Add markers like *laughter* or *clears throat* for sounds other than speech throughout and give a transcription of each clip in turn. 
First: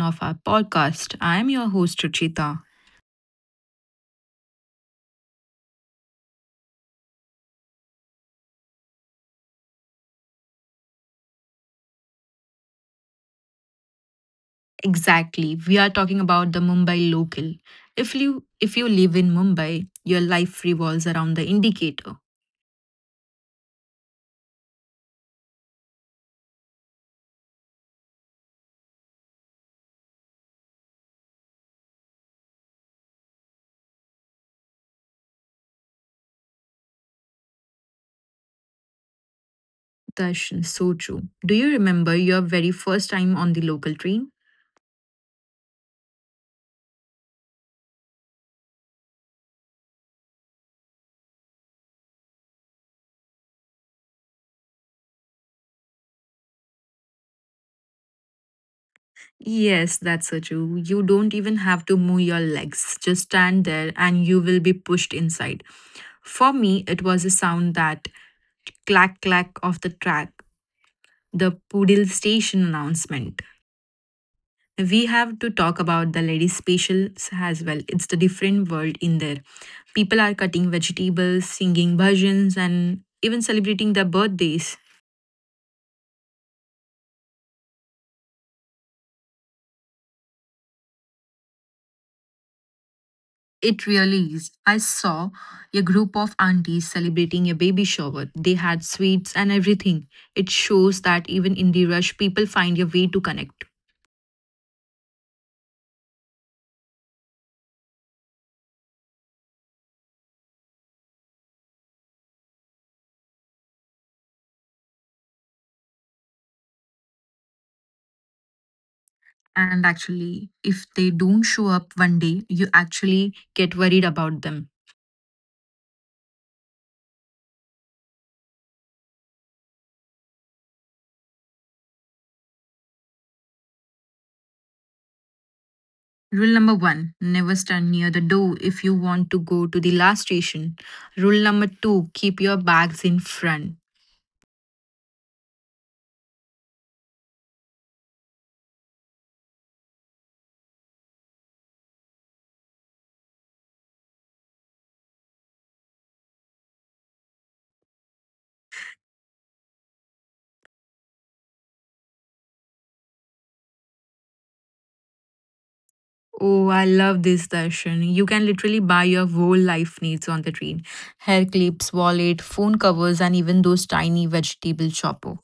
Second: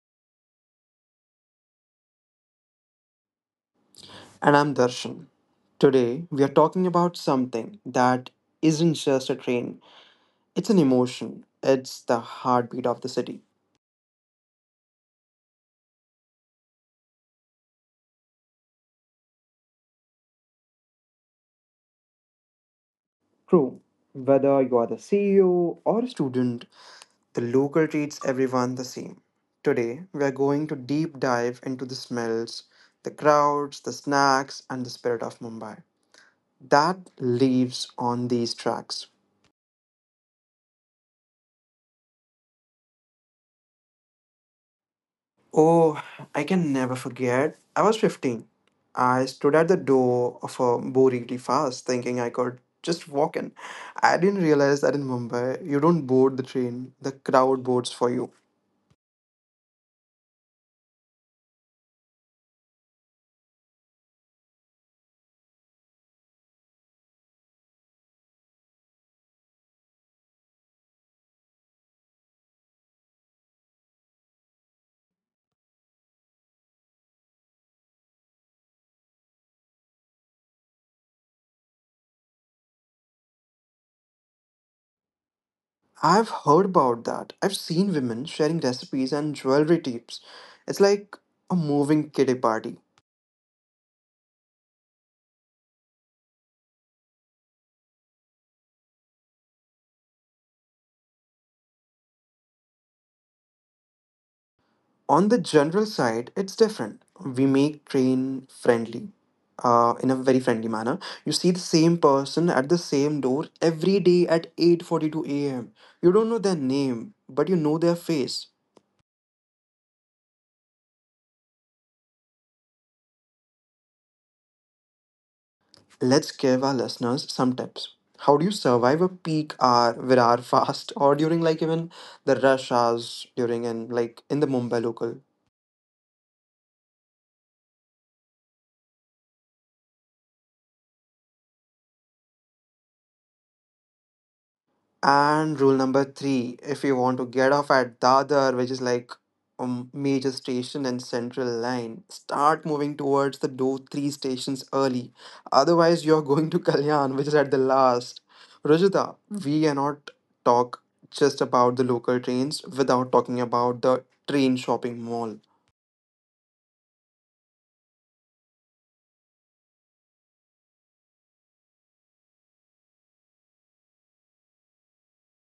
of our podcast. I'm your host, Ruchita. And I'm Darshan. Today, we are talking about something that isn't just a train, it's an emotion. It's the heartbeat of the city. Exactly, we are talking about the Mumbai local. If you live in Mumbai, your life revolves around the indicator. True, whether you are the CEO or a student, the local treats everyone the same. Today, we are going to deep dive into the smells, the crowds, the snacks, and the spirit of Mumbai that lives on these tracks. Darshan, so true. Do you remember your very first time on the local train? Oh, I can never forget. I was 15. I stood at the door of a Boriri fast, thinking I could just walk in. I didn't realize that in Mumbai, you don't board the train, the crowd boards for you. Yes, that's so true. You don't even have to move your legs, just stand there and you will be pushed inside. For me, it was a sound that clack clack of the track, the Poodle Station announcement. We have to talk about the ladies' specials as well. It's the different world in there. People are cutting vegetables, singing bhajans, and even celebrating their birthdays. I've heard about that. I've seen women sharing recipes and jewelry tips. It's like a moving kiddie party. It really is. I saw a group of aunties celebrating a baby shower. They had sweets and everything. It shows that even in the rush, people find a way to connect. On the general side, it's different. We make train friendly, in a very friendly manner. You see the same person at the same door every day at 8:42 a.m. You don't know their name, but you know their face. And actually, if they don't show up one day, you actually get worried about them. Let's give our listeners some tips. How do you survive a peak hour, virar fast, or during like even the rush hours during and like in the Mumbai local? Rule number one never stand near the door if you want to go to the last station. Rule number two keep your bags in front. And rule number three, if you want to get off at Dadar, which is like a major station and central line, start moving towards the do three stations early. Otherwise, you're *laughs* going to Kalyan, which is at the last. Rajita, we cannot talk just about the local trains without talking about the train shopping mall. Oh, I love this session. You can literally buy your whole life needs on the train. Hair clips, wallet, phone covers, and even those tiny vegetable chopper.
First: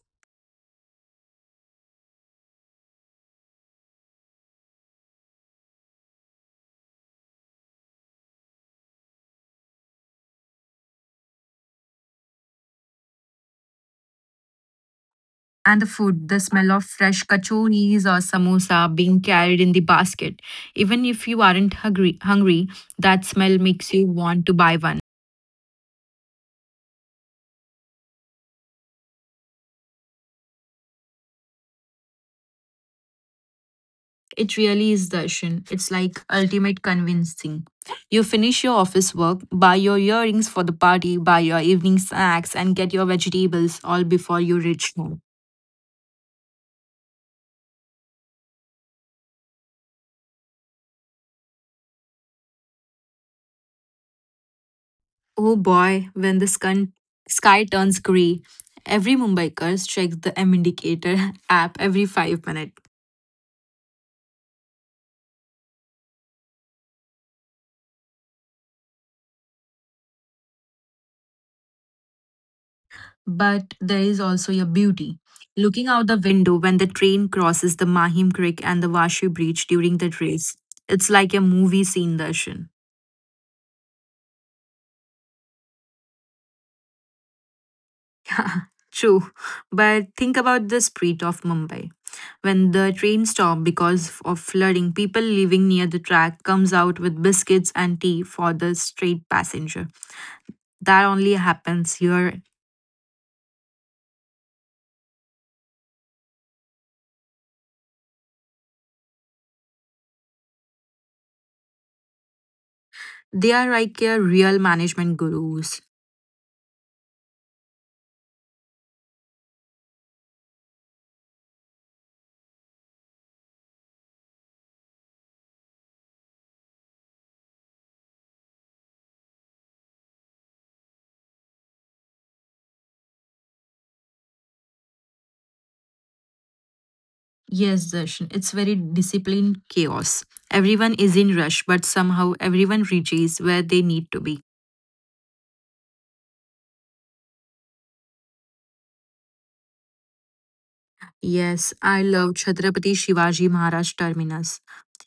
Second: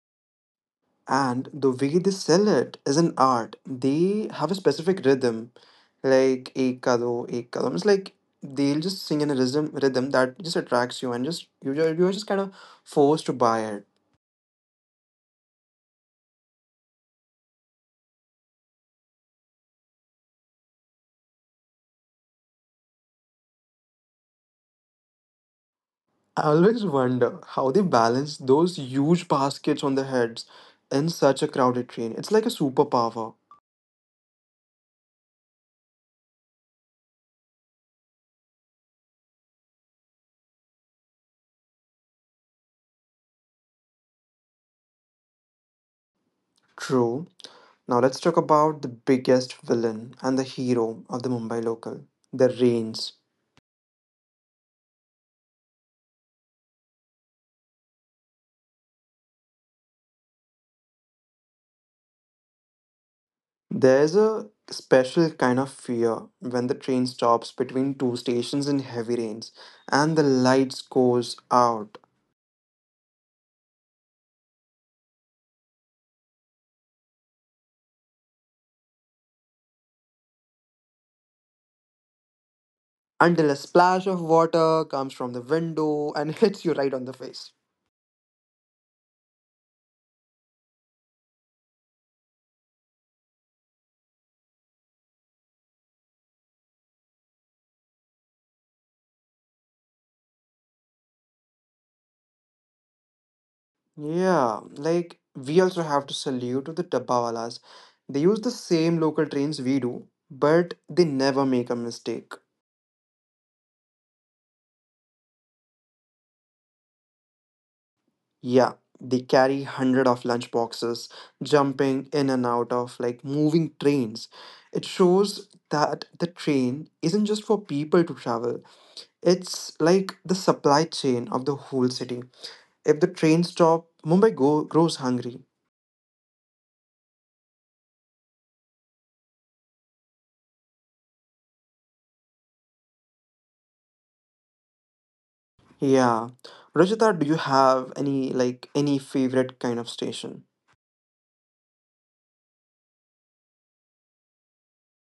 And the way they sell it is an art. They have a specific rhythm, like ek kado, ek kadam. It's like they'll just sing in a rhythm that just attracts you, and just you are just kind of forced to buy it. And the food, the smell of fresh kachoris or samosa being carried in the basket. Even if you aren't hungry, that smell makes you want to buy one. I always wonder how they balance those huge baskets on their heads in such a crowded train. It's like a superpower. It really is darshan. It's like ultimate convincing. You finish your office work, buy your earrings for the party, buy your evening snacks, and get your vegetables all before you reach home. True. Now let's talk about the biggest villain and the hero of the Mumbai local, the rains. Oh boy, when the sky turns grey, every Mumbaikar checks the M indicator *laughs* app every 5 minutes. There is a special kind of fear when the train stops between two stations in heavy rains and the lights goes out But there is also a beauty. Looking out the window when the train crosses the Mahim Creek and the Washi Bridge during the race, it's like a movie scene, Darshan. until a splash of water comes from the window and *laughs* hits you right on the face. True, but think about the street of Mumbai. When the train stops because of flooding, people living near the track comes out with biscuits and tea for the street passenger. That only happens here. Yeah, like we also have to salute to the dabbawalas. They use the same local trains we do, but they never make a mistake. They are like a real management gurus. Yeah, they carry hundred of lunch boxes, jumping in and out of like moving trains. It shows that the train isn't just for people to travel. It's like the supply chain of the whole city. If the train stop, Mumbai go- grows hungry. Yes, Darshan, it's very disciplined chaos. Everyone is in rush, but somehow everyone reaches where they need to be. Yeah. Rajita, do you have any like any favorite kind of station? Yes, I love Chhatrapati Shivaji Maharaj Terminus,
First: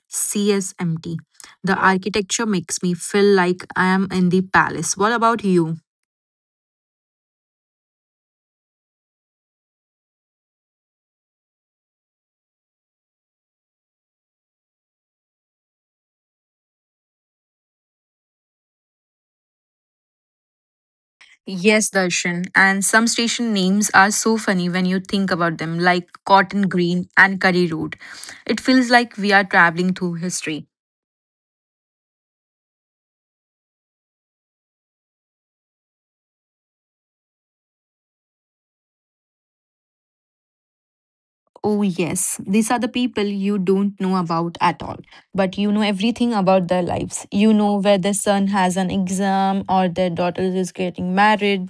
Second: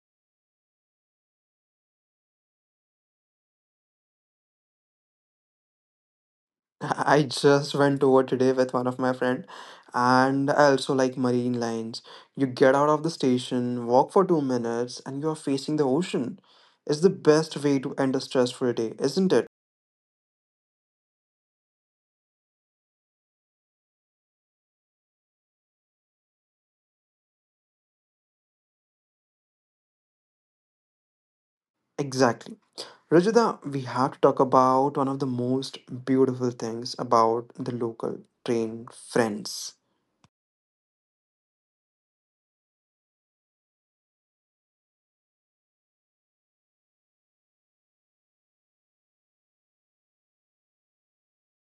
CSMT. The architecture makes me feel like I am in the palace. What about you? I just went over today with one of my friend and I also like marine lines. You get out of the station, walk for 2 minutes and you are facing the ocean. It's the best way to end a stressful day, isn't it? Yes, Darshan. And some station names are so funny when you think about them, like Cotton Green and Curry Road. It feels like we are traveling through history. Exactly. Rajita, we have to talk about one of the most beautiful things about the local train friends. Oh, yes, these are the people you don't know about at all, but you know everything about their lives. You know where their son has an exam or their daughter is getting married.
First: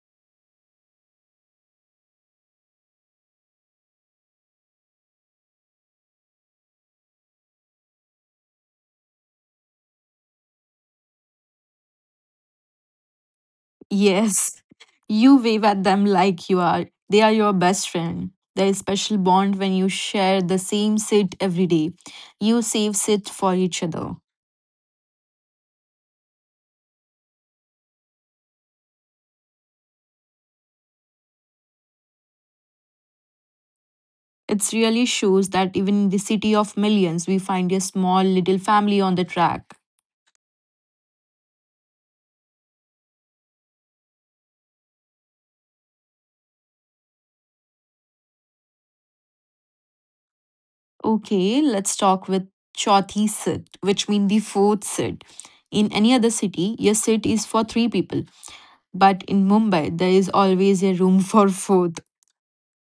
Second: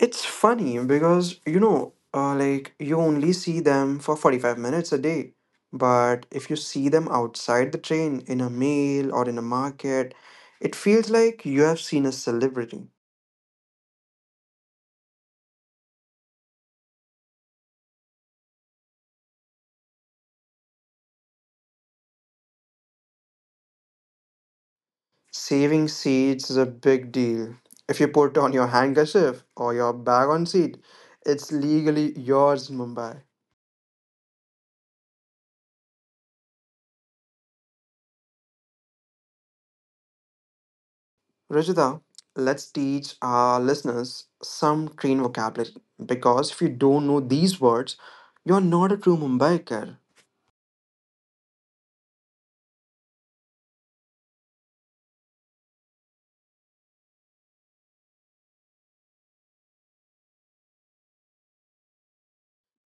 It's funny because like you only see them for 45 minutes a day. But if you see them outside the train in a mail or in a market, it feels like you have seen a celebrity. Yes, you wave at them like you are. They are your best friend. There is special bond when you share the same sit every day. You save sit for each other. Saving seats is a big deal. If you put on your handkerchief or your bag on seat, it's legally yours, in Mumbai. It really shows that even in the city of millions, we find a small little family on the track. Rajita, let's teach our listeners some train vocabulary because if you don't know these words, you're not a true Mumbaiker. Okay, let's talk with Chauthi sit, which means the fourth sit. In any other city, your sit is for three people. But in Mumbai, there is always a room *laughs* for fourth.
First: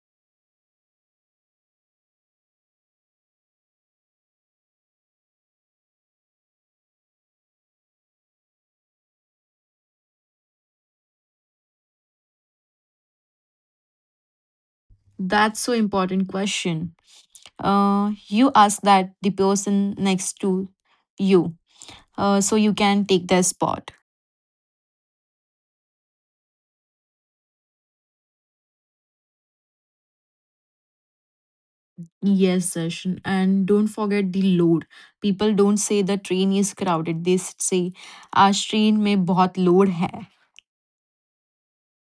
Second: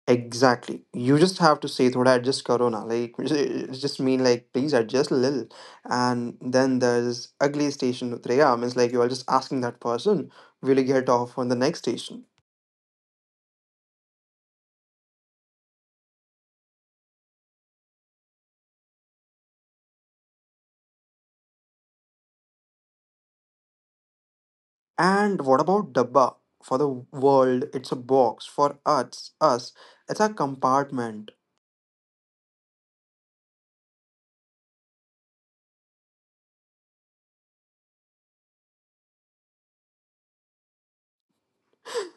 Exactly. You just have to say thoda adjust karo na. Like *laughs* just mean like please adjust a little. And then there's ugly station utrega means like you are just asking that person, will you get off on the next station? That's so important question. You ask that the person next to you, so you can take their spot. And what about dabba? For the world, it's a box. For us, it's a compartment. Yes, session. And don't forget the load. People don't say the train is crowded. They say our train में बहुत load है.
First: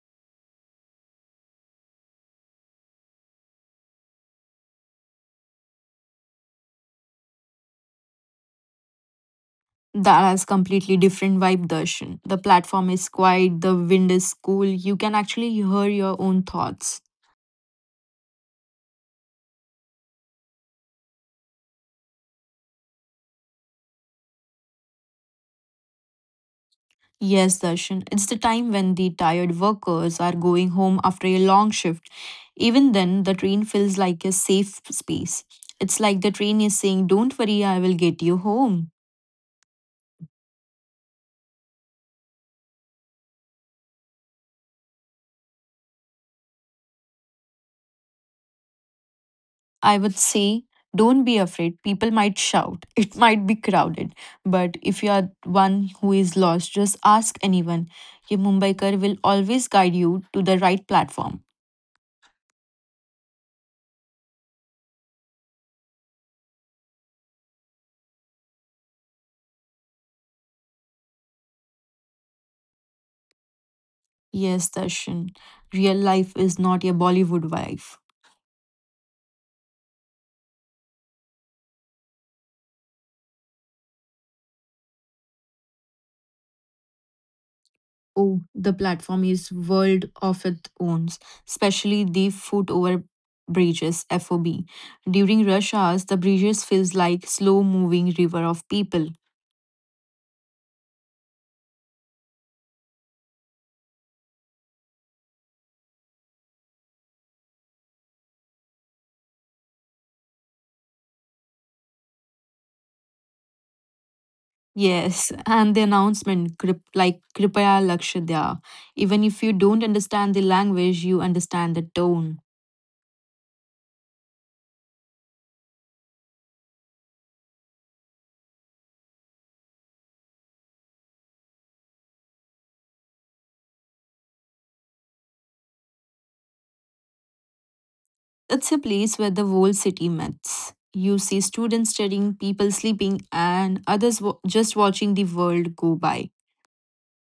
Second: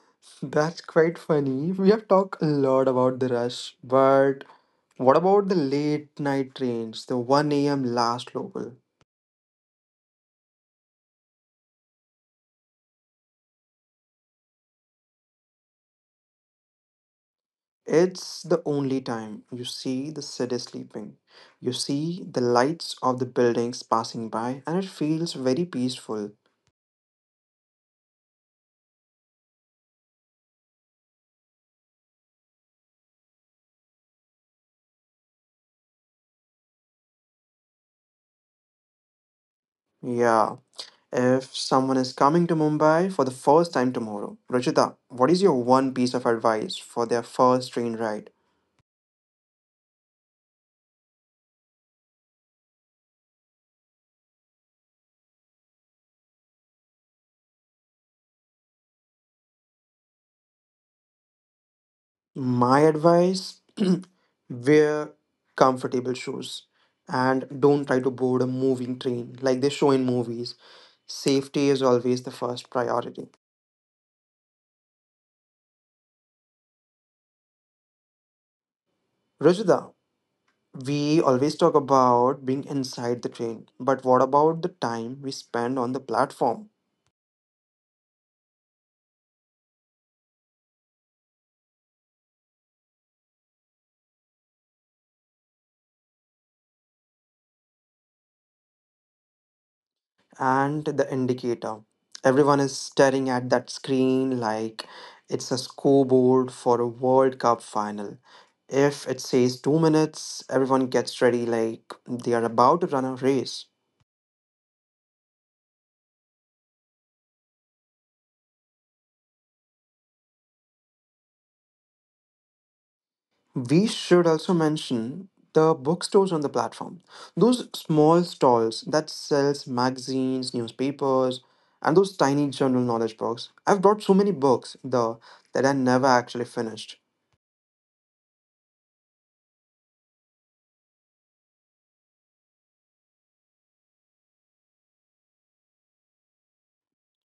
*laughs* That's quite funny. We have talked a lot about the rush, but what about the late night trains, the 1 a.m. last local? That has completely different vibe, Darshan. The platform is quiet, the wind is cool. You can actually hear your own thoughts. It's the only time you see the city sleeping. You see the lights of the buildings passing by, and it feels very peaceful. Yes, Darshan. It's the time when the tired workers are going home after a long shift. Even then, the train feels like a safe space. It's like the train is saying, Don't worry, I will get you home. Yeah, if someone is coming to Mumbai for the first time tomorrow, Ruchita, what is your one piece of advice for their first train ride? I would say, Don't be afraid. People might shout. *laughs* It might be crowded. But if you are one who is lost, just ask anyone. Your Mumbaikar will always guide you to the right platform. My advice, *clears throat* wear comfortable shoes and don't try to board a moving train like they show in movies. Safety is always the first priority. Yes, Darshan. Real life is not a Bollywood wife. Rajda, we always talk about being inside the train, but what about the time we spend on the platform Oh, the platform is world of its own, especially the foot over bridges (FOB). During rush hours, the bridges feels like slow-moving river of people. and the indicator? Everyone is staring at that screen like it's a scoreboard for a World Cup final. If it says 2 minutes, everyone gets ready like they are about to run a race. Yes, *laughs* and the announcement "Krip- like Kripaya Lakshadya. Even if you don't understand the language, you understand the tone. We should also mention the bookstores on the platform. Those small stalls that sells magazines, newspapers, and those tiny general knowledge books. I've brought so many books there that I never actually finished. It's a place where the whole city meets. You see students studying, people sleeping, and just watching the world go by.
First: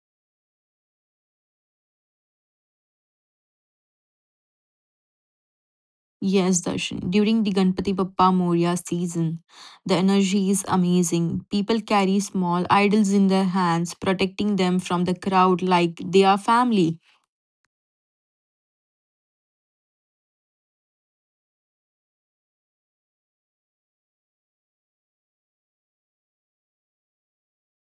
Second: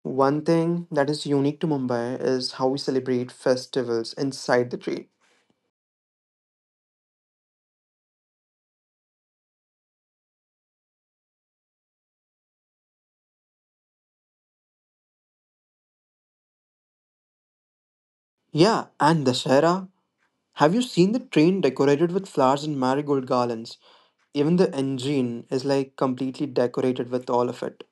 One thing that is unique to Mumbai is how we celebrate festivals inside the train. Yes, Darshan. During the Ganpati Bappa Moria season, the energy is amazing. People carry small idols in their hands, protecting them from the crowd like they are family. Yeah, and Dashera. Have you seen the train decorated with flowers and marigold garlands? Even the engine is like completely decorated with all of it.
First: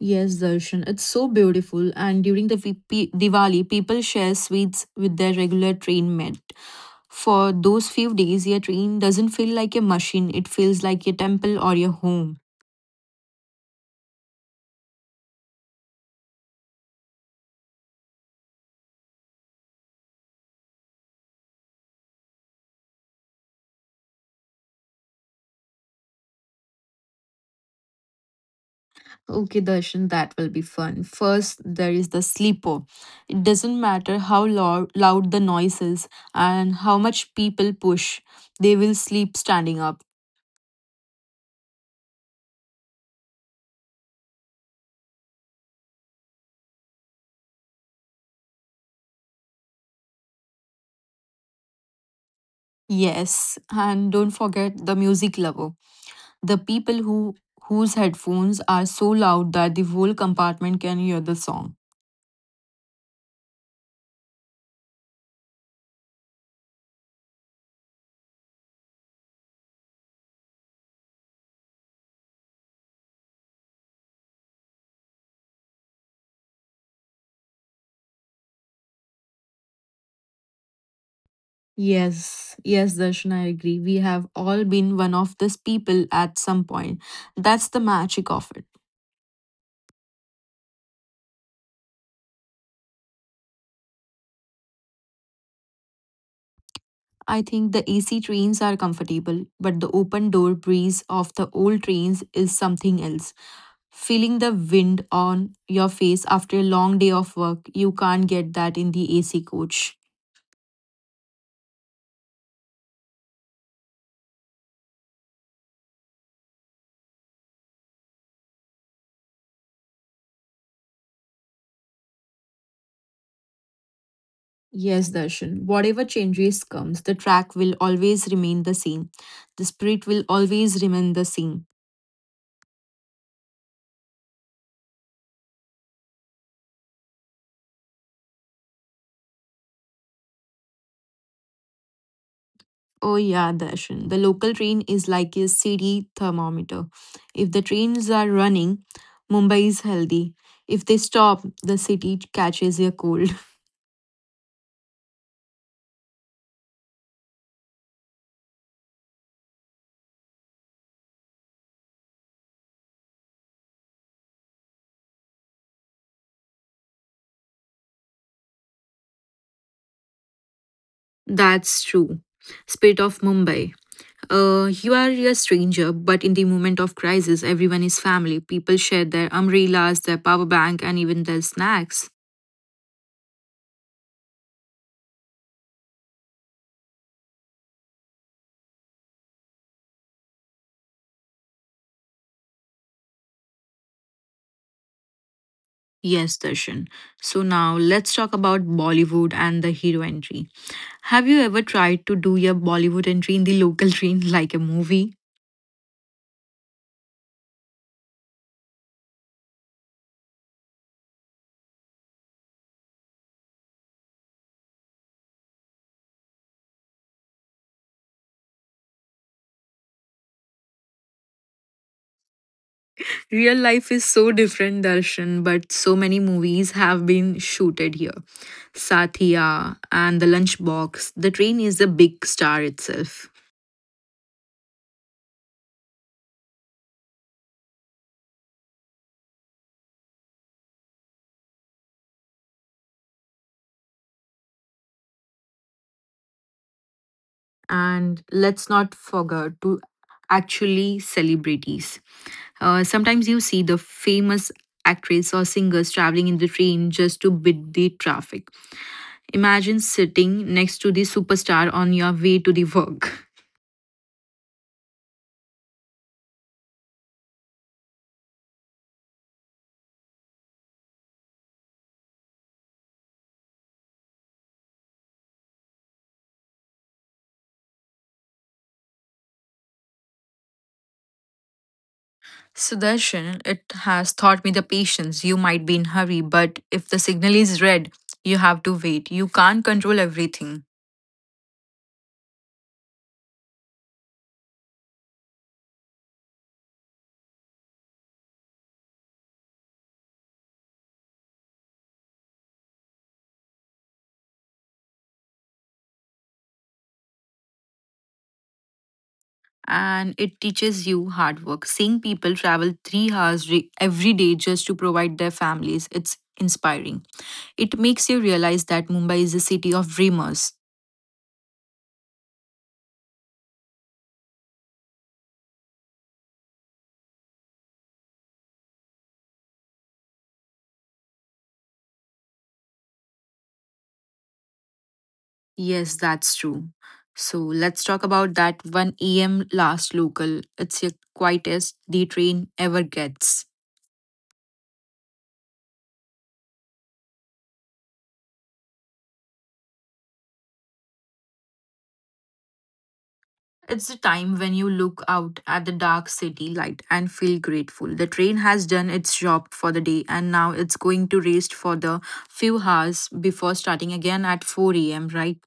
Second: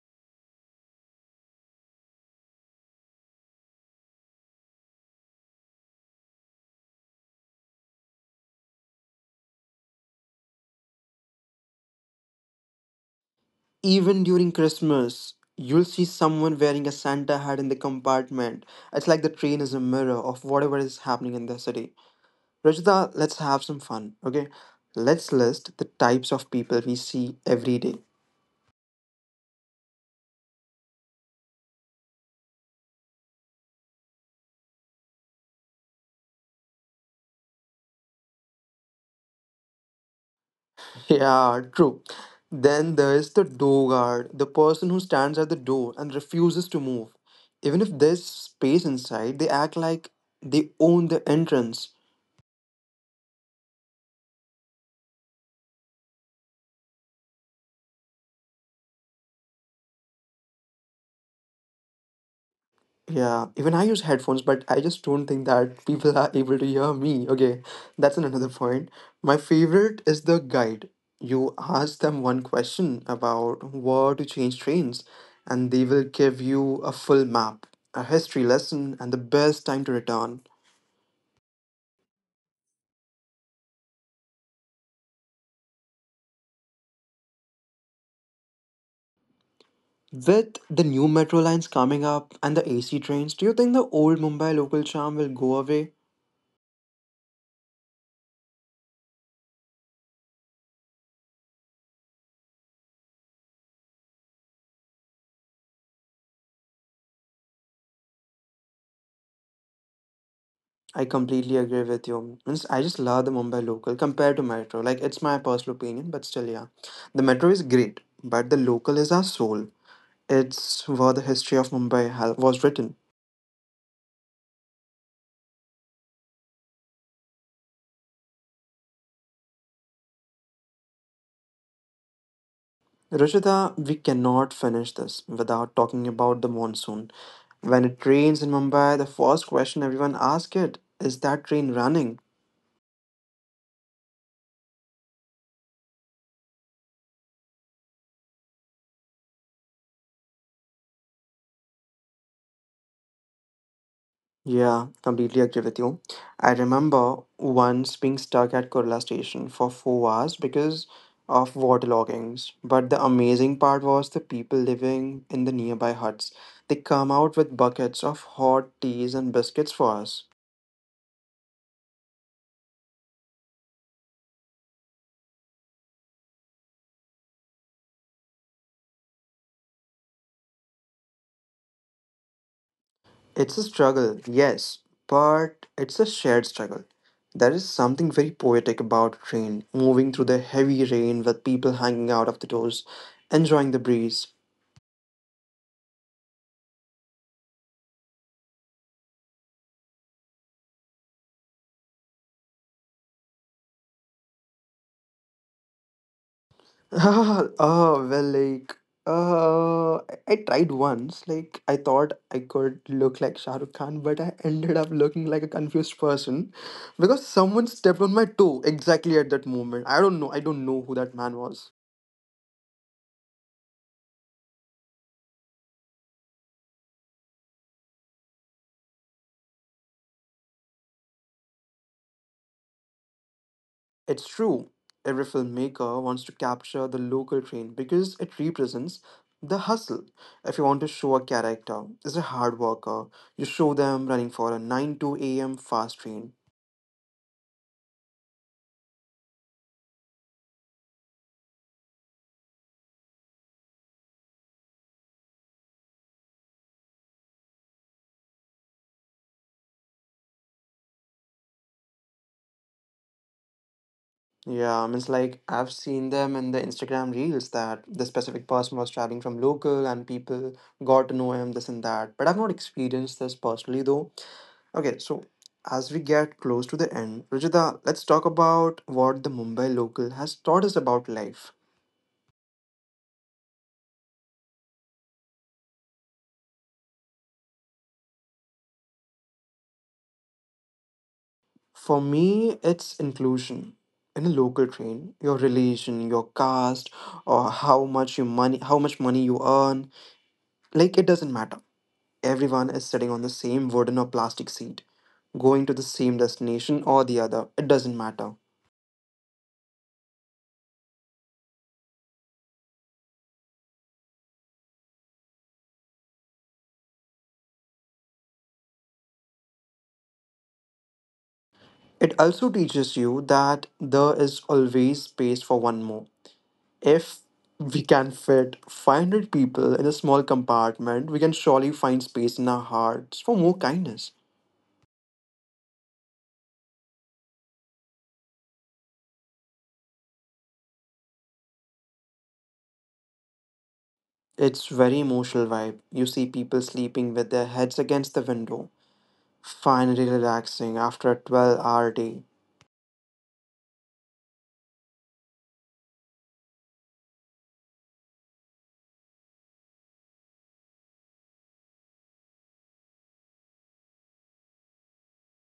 Yes, Darshan. It's so beautiful. And during the Diwali, people share sweets with their regular train mate. For those few days, your train doesn't feel like a machine, it feels like a temple or your home. Even during Christmas, you'll see someone wearing a Santa hat in the compartment. It's like the train is a mirror of whatever is happening in the city. Rajita, let's have some fun, okay? Let's list the types of people we see every day. *laughs* Okay, Darshan, that will be fun. First, there is the sleeper. It doesn't matter how loud the noise is and how much people push, they will sleep standing up. Yeah, true. Then there's the door guard, the person who stands at the door and refuses to move. Even if there's space inside, they act like they own the entrance. Yes, and don't forget the music lover. The people whose headphones are so loud that the whole compartment can hear the song. Yeah, even I use headphones, but I just don't think that people are able to hear me. Okay, that's an- another point. My favorite is the guide. You ask them one question about where to change trains, and they will give you a full map, a history lesson, and the best time to return. Yes, yes, Darshan, I agree. We have all been one of these people at some point. That's the magic of it. With the new metro lines coming up and the AC trains, do you think the old Mumbai local charm will go away? I think the AC trains are comfortable, but the open door breeze of the old trains is something else. Feeling the wind on your face after a long day of work, you can't get that in the AC coach. I completely agree with you. And s- I just love the Mumbai local compared to metro. Like it's my personal opinion, but still, yeah, the metro is great, but the local is our soul. It's where the history of Mumbai ha- was written. Yes, Darshan, whatever changes comes, the track will always remain the same. The spirit will always remain the same. Ruchita, we cannot finish this without talking about the monsoon. When it rains in Mumbai, the first question everyone asks it is that train running? Oh yeah, Darshan. The local train is like a city thermometer. If the trains are running, Mumbai is healthy. If they stop, the city catches a cold. Yeah, completely agree with you. I remember once being stuck at Kurla station for 4 hours because of waterloggings. But the amazing part was the people living in the nearby huts. They come out with buckets of hot teas and biscuits for us. *laughs* That's true. Spit of Mumbai. You are a stranger, but in the moment of crisis, everyone is family. People share their umbrellas, their power bank, and even their snacks. It's a struggle, yes, but it's a shared struggle. There is something very poetic about train moving through the heavy rain with people hanging out of the doors, enjoying the breeze. Yes, Darshan. So now let's talk about Bollywood and the hero entry. Have you ever tried to do your Bollywood entry in the local train *laughs* like a movie? *laughs* Oh, well, like, I tried once. Like, I thought I could look like Shah Rukh Khan, but I *laughs* ended up looking like a confused person because someone stepped on my toe exactly at that moment. I don't know. I don't know who that man was. Real life is so different, Darshan, but so many movies have been shooted here. Satya and The Lunchbox, the train is a big star itself. It's true. Every filmmaker wants to capture the local train because it represents the hustle. If you want to show a character is a hard worker, you show them running for a 9 to a.m. fast train. And let's not forget to actually celebrities sometimes you see the famous actress or singers traveling in the train just to beat the traffic. Imagine sitting next to the superstar on your way to the work. Yeah, I mean, it's like I've seen them in the Instagram reels that the specific person was traveling from local and people got to know him, this and that. But I've not experienced this personally though. Okay, so as we get close to the end, Rajita, let's talk about what the Mumbai local has taught us about life. Sudarshan, it has taught me the patience. You might be in hurry, but if the signal is red, you have to wait. You can't control everything. For me, it's inclusion. In a local train, your religion, your caste, or how much you money, how much money you earn, like it doesn't matter. Everyone is sitting on the same wooden or plastic seat, going to the same destination or the other, it doesn't matter. And it teaches you hard work. Seeing people travel 3 hours every day just to provide their families, it's inspiring. It makes you realize that Mumbai is a city of dreamers. It also teaches you that there is always space for one more. If we can fit 500 people in a small compartment, we can surely find space in our hearts for more kindness. Yes, that's true. So let's talk about that 1 a.m. last local. It's your quietest the train ever gets. It's very emotional vibe. You see people sleeping with their heads against the window, finally relaxing after a 12-hour day. It's the time when you look out at the dark city light and feel grateful. The train has done its job for the day and now it's going to rest for the few hours before starting again at 4 a.m., right?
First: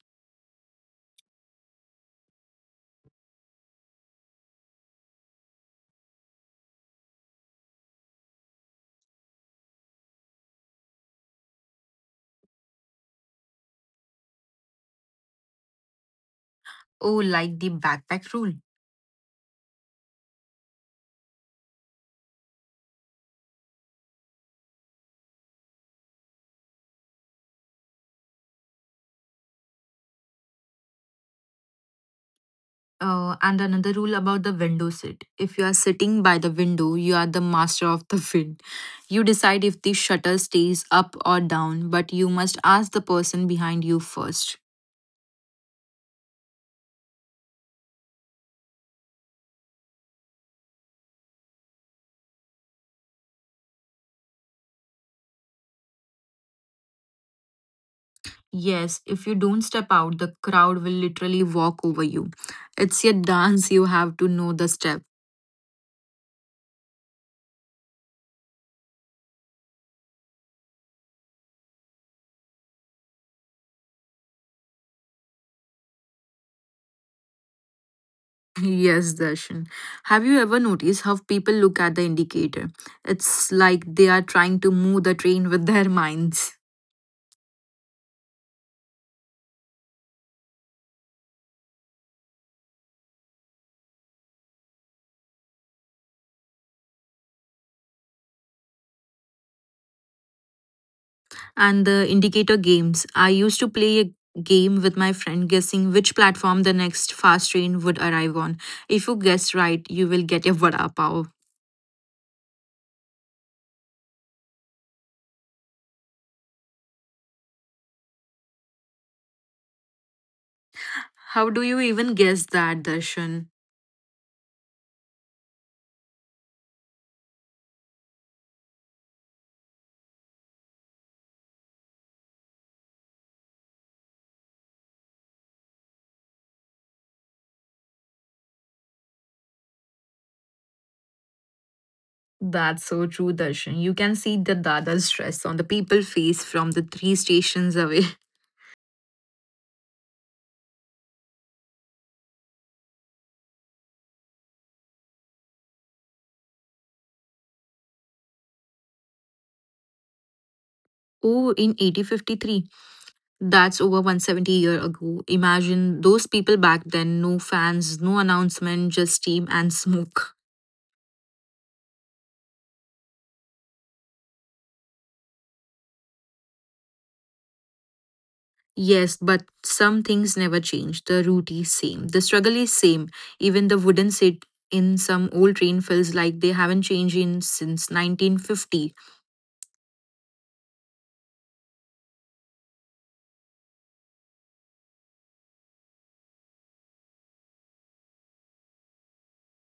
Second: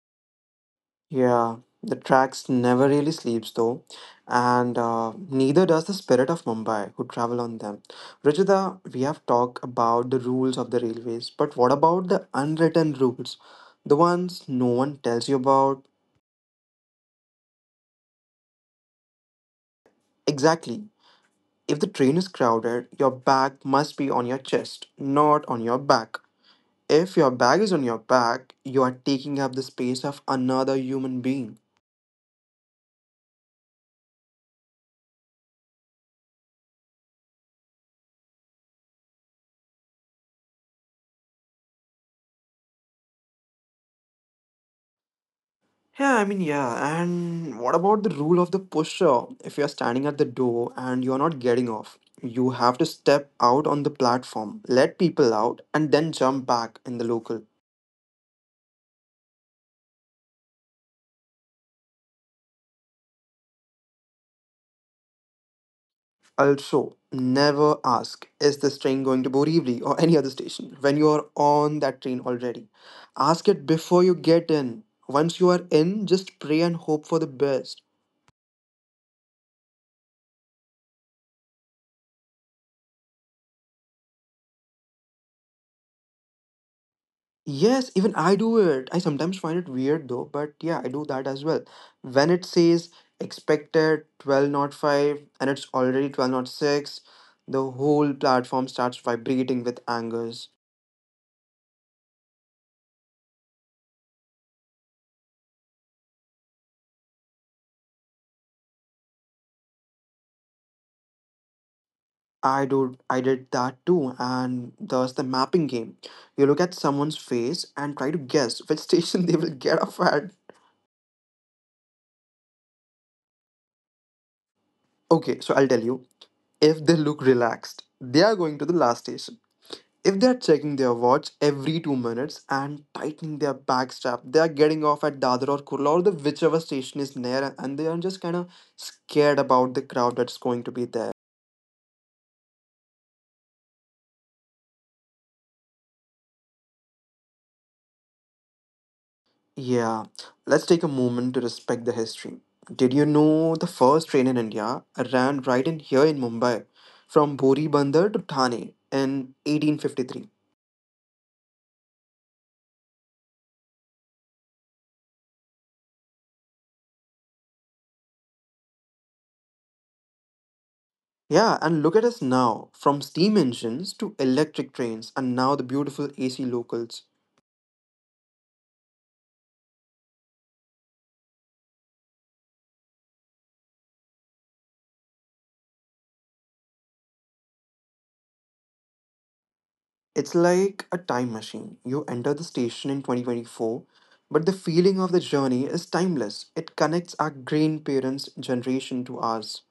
Yeah, the tracks never really sleeps though, and neither does the spirit of Mumbai who travel on them. Rajita, we have talked about the rules of the railways, but what about the unwritten rules? The ones no one tells you about? Oh, like the backpack rule. Exactly. If the train is crowded, your bag must be on your chest, not on your back. If your bag is on your back, you are taking up the space of another human being. And another rule about the window seat. If you are sitting by the window, you are the master of the wind. You decide if the shutter stays up or down, but you must ask the person behind you first. Yeah, I mean, yeah. And what about the rule of the pusher? If you're standing at the door and you're not getting off, you have to step out on the platform, let people out, and then jump back in the local. Yes, if you don't step out, the crowd will literally walk over you. It's a dance, you have to know the step. Also, never ask, is this train going to Borivali or any other station when you are on that train already? Ask it before you get in. Once you are in, just pray and hope for the best. *laughs* Yes, Darshan. Have you ever noticed how people look at the indicator? It's like they are trying to move the train *laughs* with their minds. Yes, even I do it. I sometimes find it weird though, but yeah, I do that as well. When it says expected 12 not five, and it's already 12 not six, the whole platform starts vibrating with angers. And the indicator games. I used to play a game with my friend guessing which platform the next fast train would arrive on. If you guess right, you will get a *laughs* vada pav. I did that too, and thus the mapping game. You look at someone's face and try to guess which *laughs* station they will get off at. How do you even guess that, Darshan? Okay, so I'll tell you. If they look relaxed, they are going to the last station. If they're checking their watch every 2 minutes and tightening their back strap, they are getting off at Dadar or Kurla or the whichever station is near, and they are just kind of scared about the crowd that's going to be there. That's so true, Darshan. You can see the Dada's stress on the people face from the three stations away. *laughs* Yeah, let's take a moment to respect the history. Did you know the first train in India ran right in here in Mumbai from Bori Bandar to Thane in 1853? Oh, in 1853, that's over 170 year ago. Imagine those people back then, no fans, no announcement, just steam and smoke. Yeah, and look at us now from steam engines to electric trains, and now the beautiful AC locals. Yes, but some things never change. The route is same. The struggle is same. Even the wooden seat in some old train feels like they haven't changed in since 1950. It's like a time machine. You enter the station in 2024, but the feeling of the journey is timeless. It connects our grandparents' generation to ours.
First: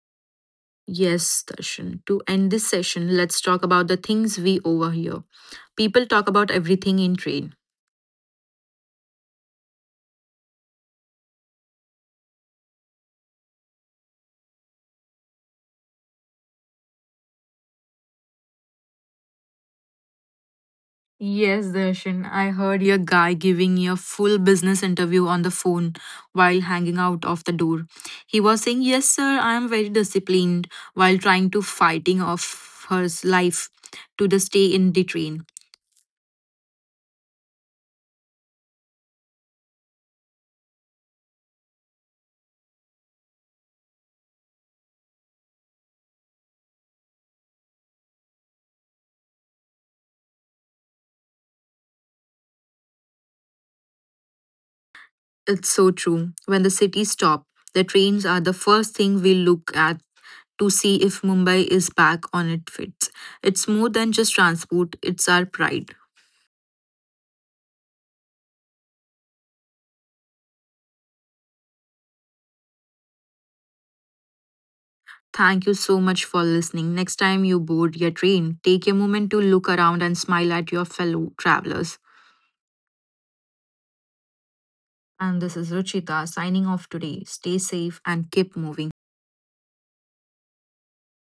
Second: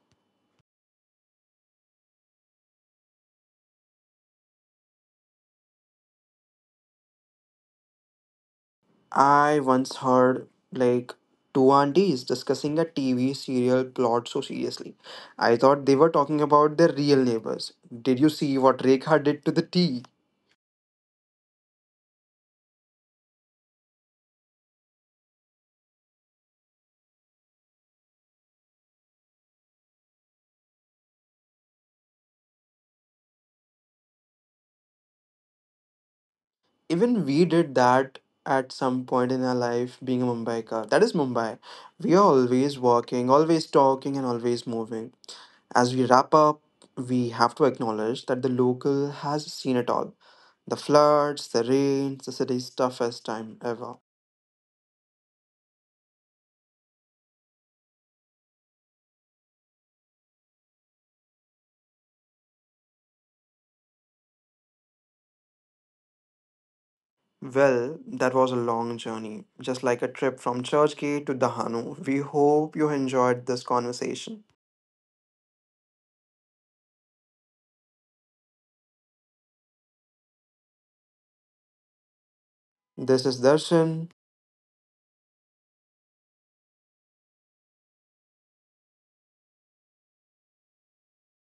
Yes, Darshan. To end this session, let's talk about the things we overhear. People talk about everything in train. I once heard like two aunties discussing a TV serial plot so seriously. I thought they were talking about their real neighbors. Did you see what Rekha did to the tea? Yes, Darshan. I heard your guy giving you a full business interview on the phone while hanging out of the door. He was saying, "Yes, sir, I am very disciplined," while trying to fighting off her life to the stay in the train. Even we did that at some point in our life being a Mumbaikar. That is Mumbai. We are always working, always talking, and always moving. As we wrap up, we have to acknowledge that the local has seen it all the floods, the rains, the city's toughest time ever. It's so true. When the cities stop, the trains are the first thing we look at to see if Mumbai is back on its feet. It's more than just transport, it's our pride. Well, that was a long journey, just like a trip from Churchgate to Dahanu. We hope you enjoyed this conversation. Thank you so much for listening. Next time you board your train, take a moment to look around and smile at your fellow travelers. This is Darshan. And this is Ruchita signing off today. Stay safe and keep moving.